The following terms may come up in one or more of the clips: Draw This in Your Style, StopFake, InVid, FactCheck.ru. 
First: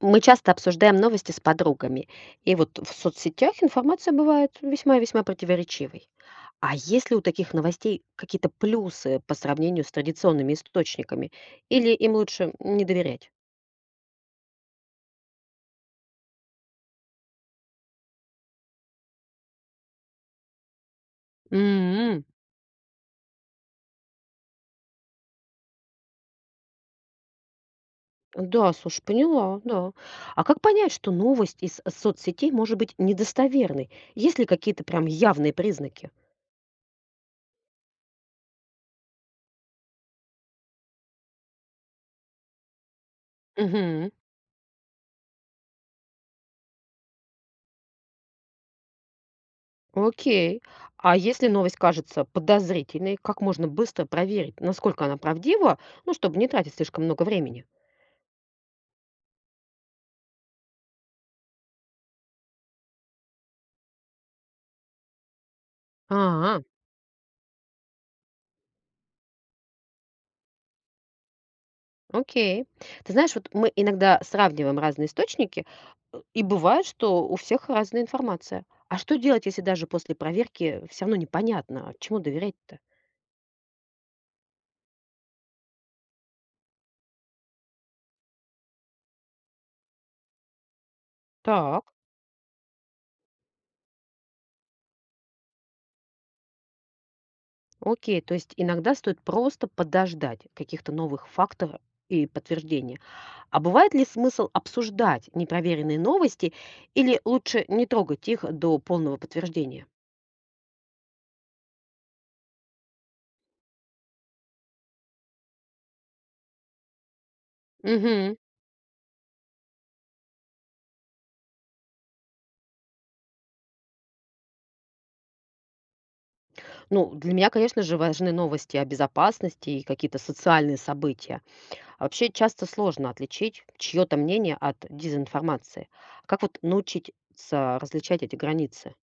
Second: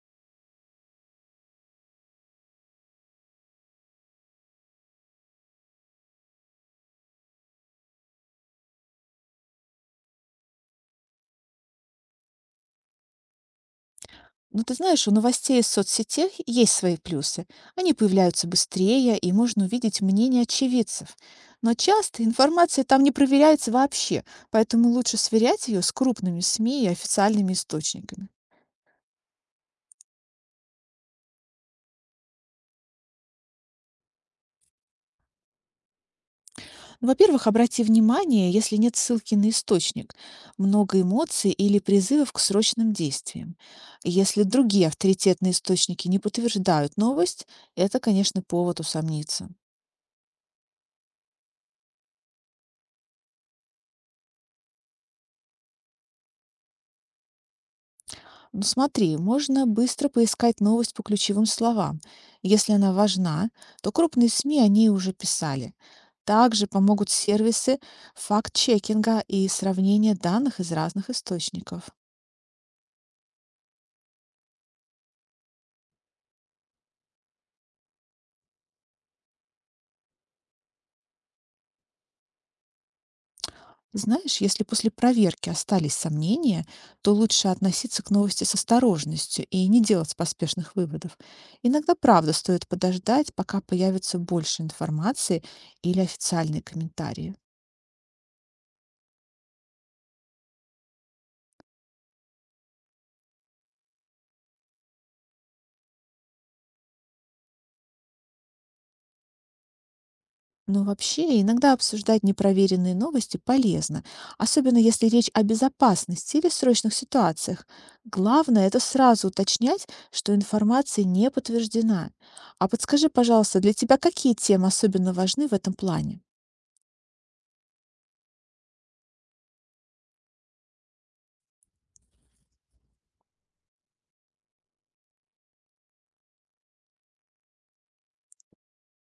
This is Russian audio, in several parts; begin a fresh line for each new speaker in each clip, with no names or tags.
Мы часто обсуждаем новости с подругами, и вот в соцсетях информация бывает весьма противоречивой. А есть ли у таких новостей какие-то плюсы по сравнению с традиционными источниками? Или им лучше не доверять?
Ну, ты знаешь, у новостей из соцсетей есть свои плюсы. Они появляются быстрее, и можно увидеть мнение очевидцев. Но часто
М.
информация там не проверяется вообще, поэтому лучше сверять ее с крупными СМИ и официальными источниками.
Да, слушай, поняла, да. А как понять, что новость из соцсетей может быть недостоверной? Есть ли какие-то прям явные признаки?
Ну, во-первых, обрати внимание, если нет ссылки на источник, много эмоций или призывов к срочным действиям.
Мгм.
Если другие авторитетные источники не подтверждают новость, это, конечно, повод усомниться.
Окей. А если новость кажется подозрительной, как можно быстро проверить, насколько она правдива, ну, чтобы не тратить слишком много времени?
Ну смотри, можно быстро поискать новость по ключевым словам. Если она важна, то крупные СМИ о ней уже писали.
А,
Также помогут сервисы факт-чекинга и сравнения данных из разных источников.
окей. Ты знаешь, вот мы иногда сравниваем разные источники, и бывает, что у всех разная информация. А что делать, если даже после проверки все равно непонятно, а чему доверять-то?
Знаешь, если после проверки остались сомнения, то лучше относиться к новости с осторожностью и не делать поспешных выводов.
Так,
Иногда, правда, стоит подождать, пока появится больше информации или официальные комментарии.
окей. То есть иногда стоит просто подождать каких-то новых факторов и подтверждения. А бывает ли смысл обсуждать непроверенные новости или лучше не трогать их до полного подтверждения?
Но вообще иногда обсуждать непроверенные новости полезно, особенно если речь о безопасности или срочных ситуациях.
Мгм.
Главное — это сразу уточнять, что информация не подтверждена. А подскажи, пожалуйста, для тебя какие темы особенно важны в этом плане?
Ну, для меня, конечно же, важны новости о безопасности и какие-то социальные события. А вообще часто сложно отличить чье-то мнение от дезинформации. Как вот научиться различать эти границы?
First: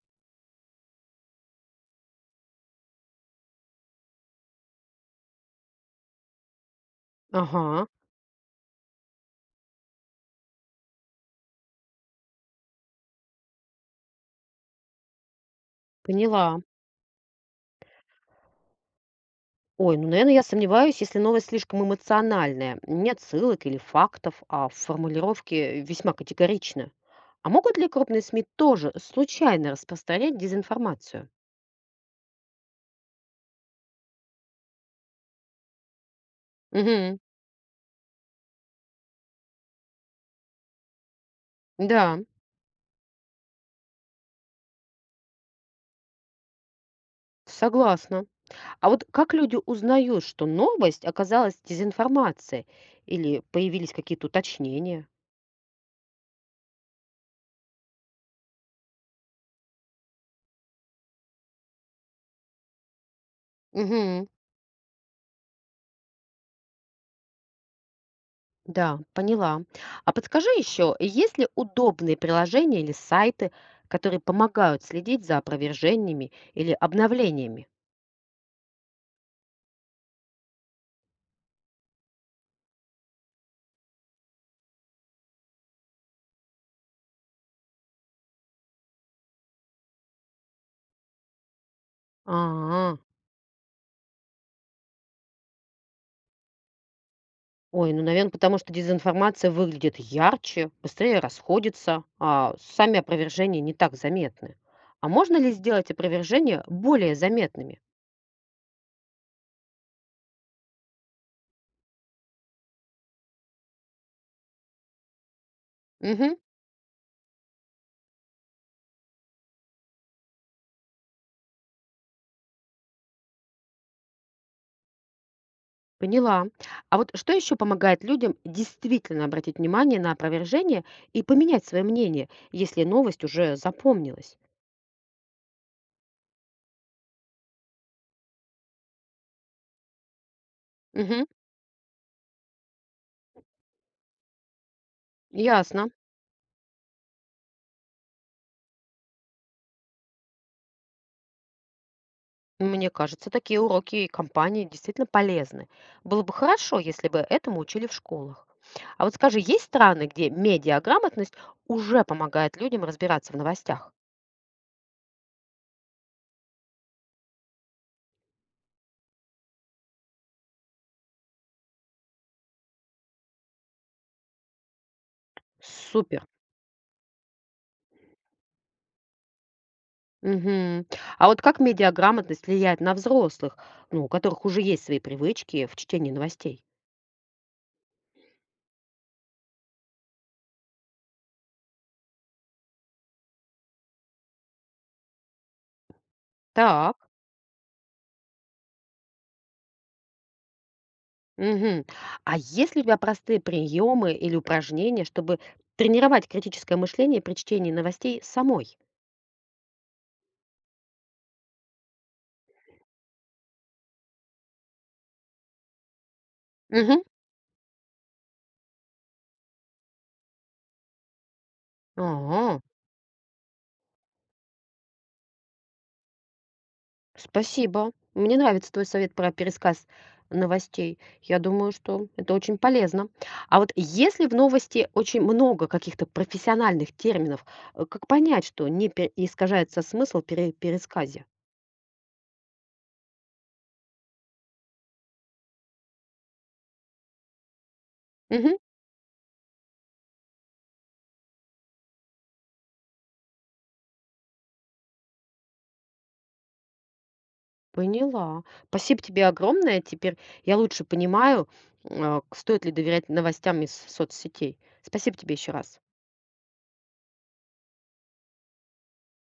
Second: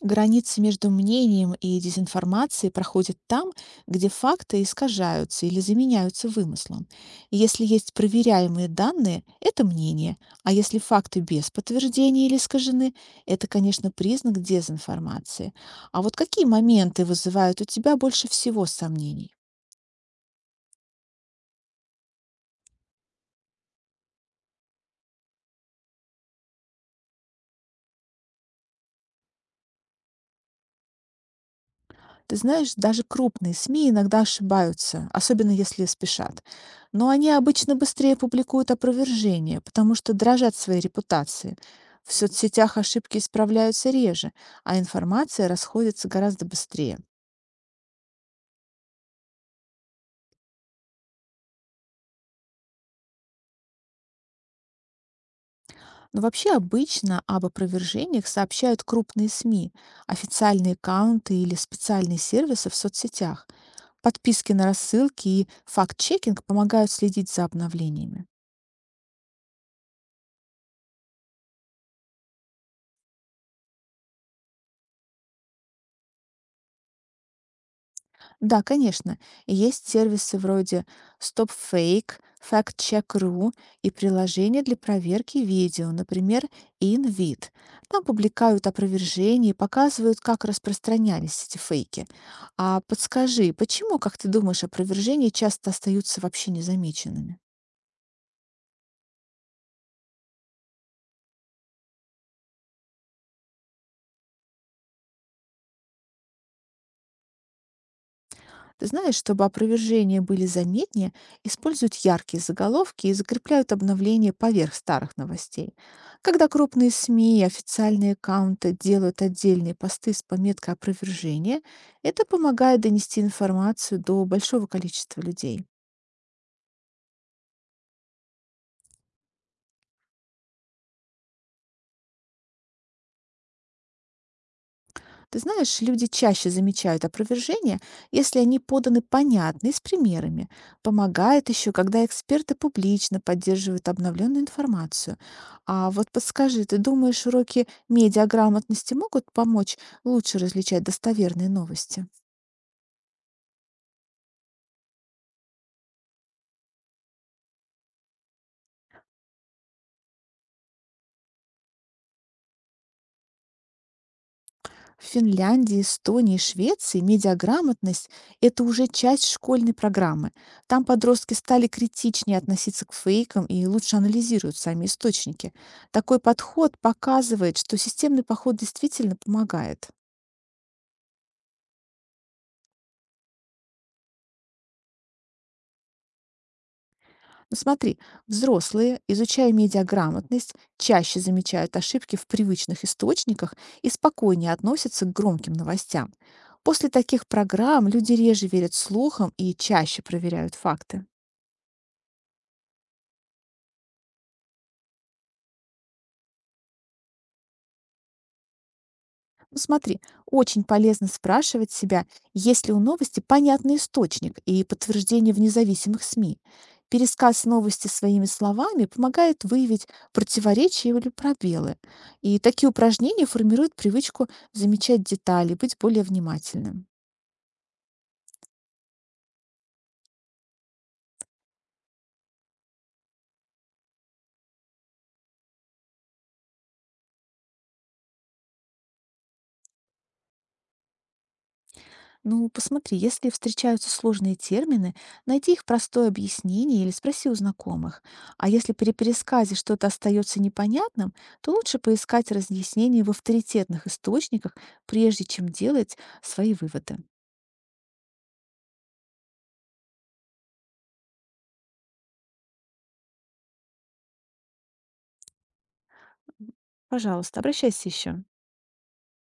Граница между мнением и дезинформацией проходит там, где факты искажаются или заменяются вымыслом. Если
Ага,
есть проверяемые данные, это мнение, а если факты без подтверждения или искажены, это, конечно, признак дезинформации. А вот какие
поняла.
моменты вызывают у тебя больше всего сомнений?
Ой, ну, наверное, я сомневаюсь, если новость слишком эмоциональная. Нет ссылок или фактов, а формулировки весьма категоричны. А могут ли крупные СМИ тоже случайно распространять дезинформацию?
Ты знаешь, даже крупные СМИ иногда ошибаются, особенно если спешат. Но
Мгм.
они обычно быстрее публикуют опровержение, потому что дрожат своей репутации. В
Да,
соцсетях ошибки исправляются реже, а информация расходится гораздо быстрее.
согласна. А вот как люди узнают, что новость оказалась дезинформацией или появились какие-то уточнения?
Но вообще обычно об опровержениях сообщают крупные СМИ, официальные аккаунты или специальные сервисы в соцсетях.
Мгм.
Подписки на рассылки и факт-чекинг помогают следить за обновлениями.
Да, поняла. А подскажи еще, есть ли удобные приложения или сайты, которые помогают следить за опровержениями или обновлениями?
Да, конечно. Есть сервисы вроде StopFake, FactCheck.ru и приложения для проверки видео, например, InVid. Там публикают опровержения и показывают, как распространялись эти фейки. А
А,
подскажи, почему, как ты думаешь, опровержения часто остаются вообще незамеченными?
ой, ну, наверное, потому что дезинформация выглядит ярче, быстрее расходится, а сами опровержения не так заметны. А можно ли сделать опровержения более заметными?
Ты знаешь, чтобы опровержения были заметнее, используют яркие заголовки и закрепляют обновления поверх старых новостей.
Угу,
Когда крупные СМИ и официальные аккаунты делают отдельные посты с пометкой опровержения, это помогает донести информацию до большого количества людей.
поняла. А вот что еще помогает людям действительно обратить внимание на опровержение и поменять свое мнение, если новость уже запомнилась?
Ты знаешь, люди чаще замечают опровержения, если они поданы понятно и с примерами.
Мгм.
Помогает еще, когда эксперты публично поддерживают обновленную информацию.
Ясно.
А вот подскажи, ты думаешь, уроки медиаграмотности могут помочь лучше различать достоверные новости?
Мне кажется, такие уроки и компании действительно полезны. Было бы хорошо, если бы этому учили в школах. А вот скажи, есть страны, где медиаграмотность уже помогает людям разбираться в новостях?
В Финляндии, Эстонии и Швеции медиаграмотность — это уже часть школьной программы. Там подростки стали критичнее относиться к фейкам и лучше анализируют сами источники. Такой
Супер.
подход показывает, что системный подход действительно помогает.
Мгм. А вот как медиаграмотность влияет на взрослых, ну, у которых уже есть свои привычки в чтении новостей?
Но смотри, взрослые, изучая медиаграмотность, чаще замечают ошибки в привычных источниках и спокойнее относятся к громким новостям. После
Так.
таких программ люди реже верят слухам и чаще проверяют факты.
Мгм. А есть ли у тебя простые приемы или упражнения, чтобы тренировать критическое мышление при чтении новостей самой?
Ну, смотри, очень полезно спрашивать себя, есть ли у новости понятный источник и подтверждение в независимых СМИ.
Мгм.
Пересказ новости своими словами помогает выявить противоречия или пробелы. И
А,
такие упражнения формируют привычку замечать детали, быть более внимательным.
спасибо. Мне нравится твой совет про пересказ новостей. Я думаю, что это очень полезно. А вот если в новости очень много каких-то профессиональных терминов, как понять, что не пе- искажается смысл при пересказе?
Ну, посмотри, если встречаются сложные термины, найди их простое объяснение или спроси у знакомых. А
Мгм.
если при пересказе что-то остается непонятным, то лучше поискать разъяснение в авторитетных источниках, прежде чем делать свои выводы.
Поняла. Спасибо тебе огромное. Теперь я лучше понимаю, стоит ли доверять новостям из соцсетей. Спасибо тебе еще раз.
Пожалуйста, обращайся еще.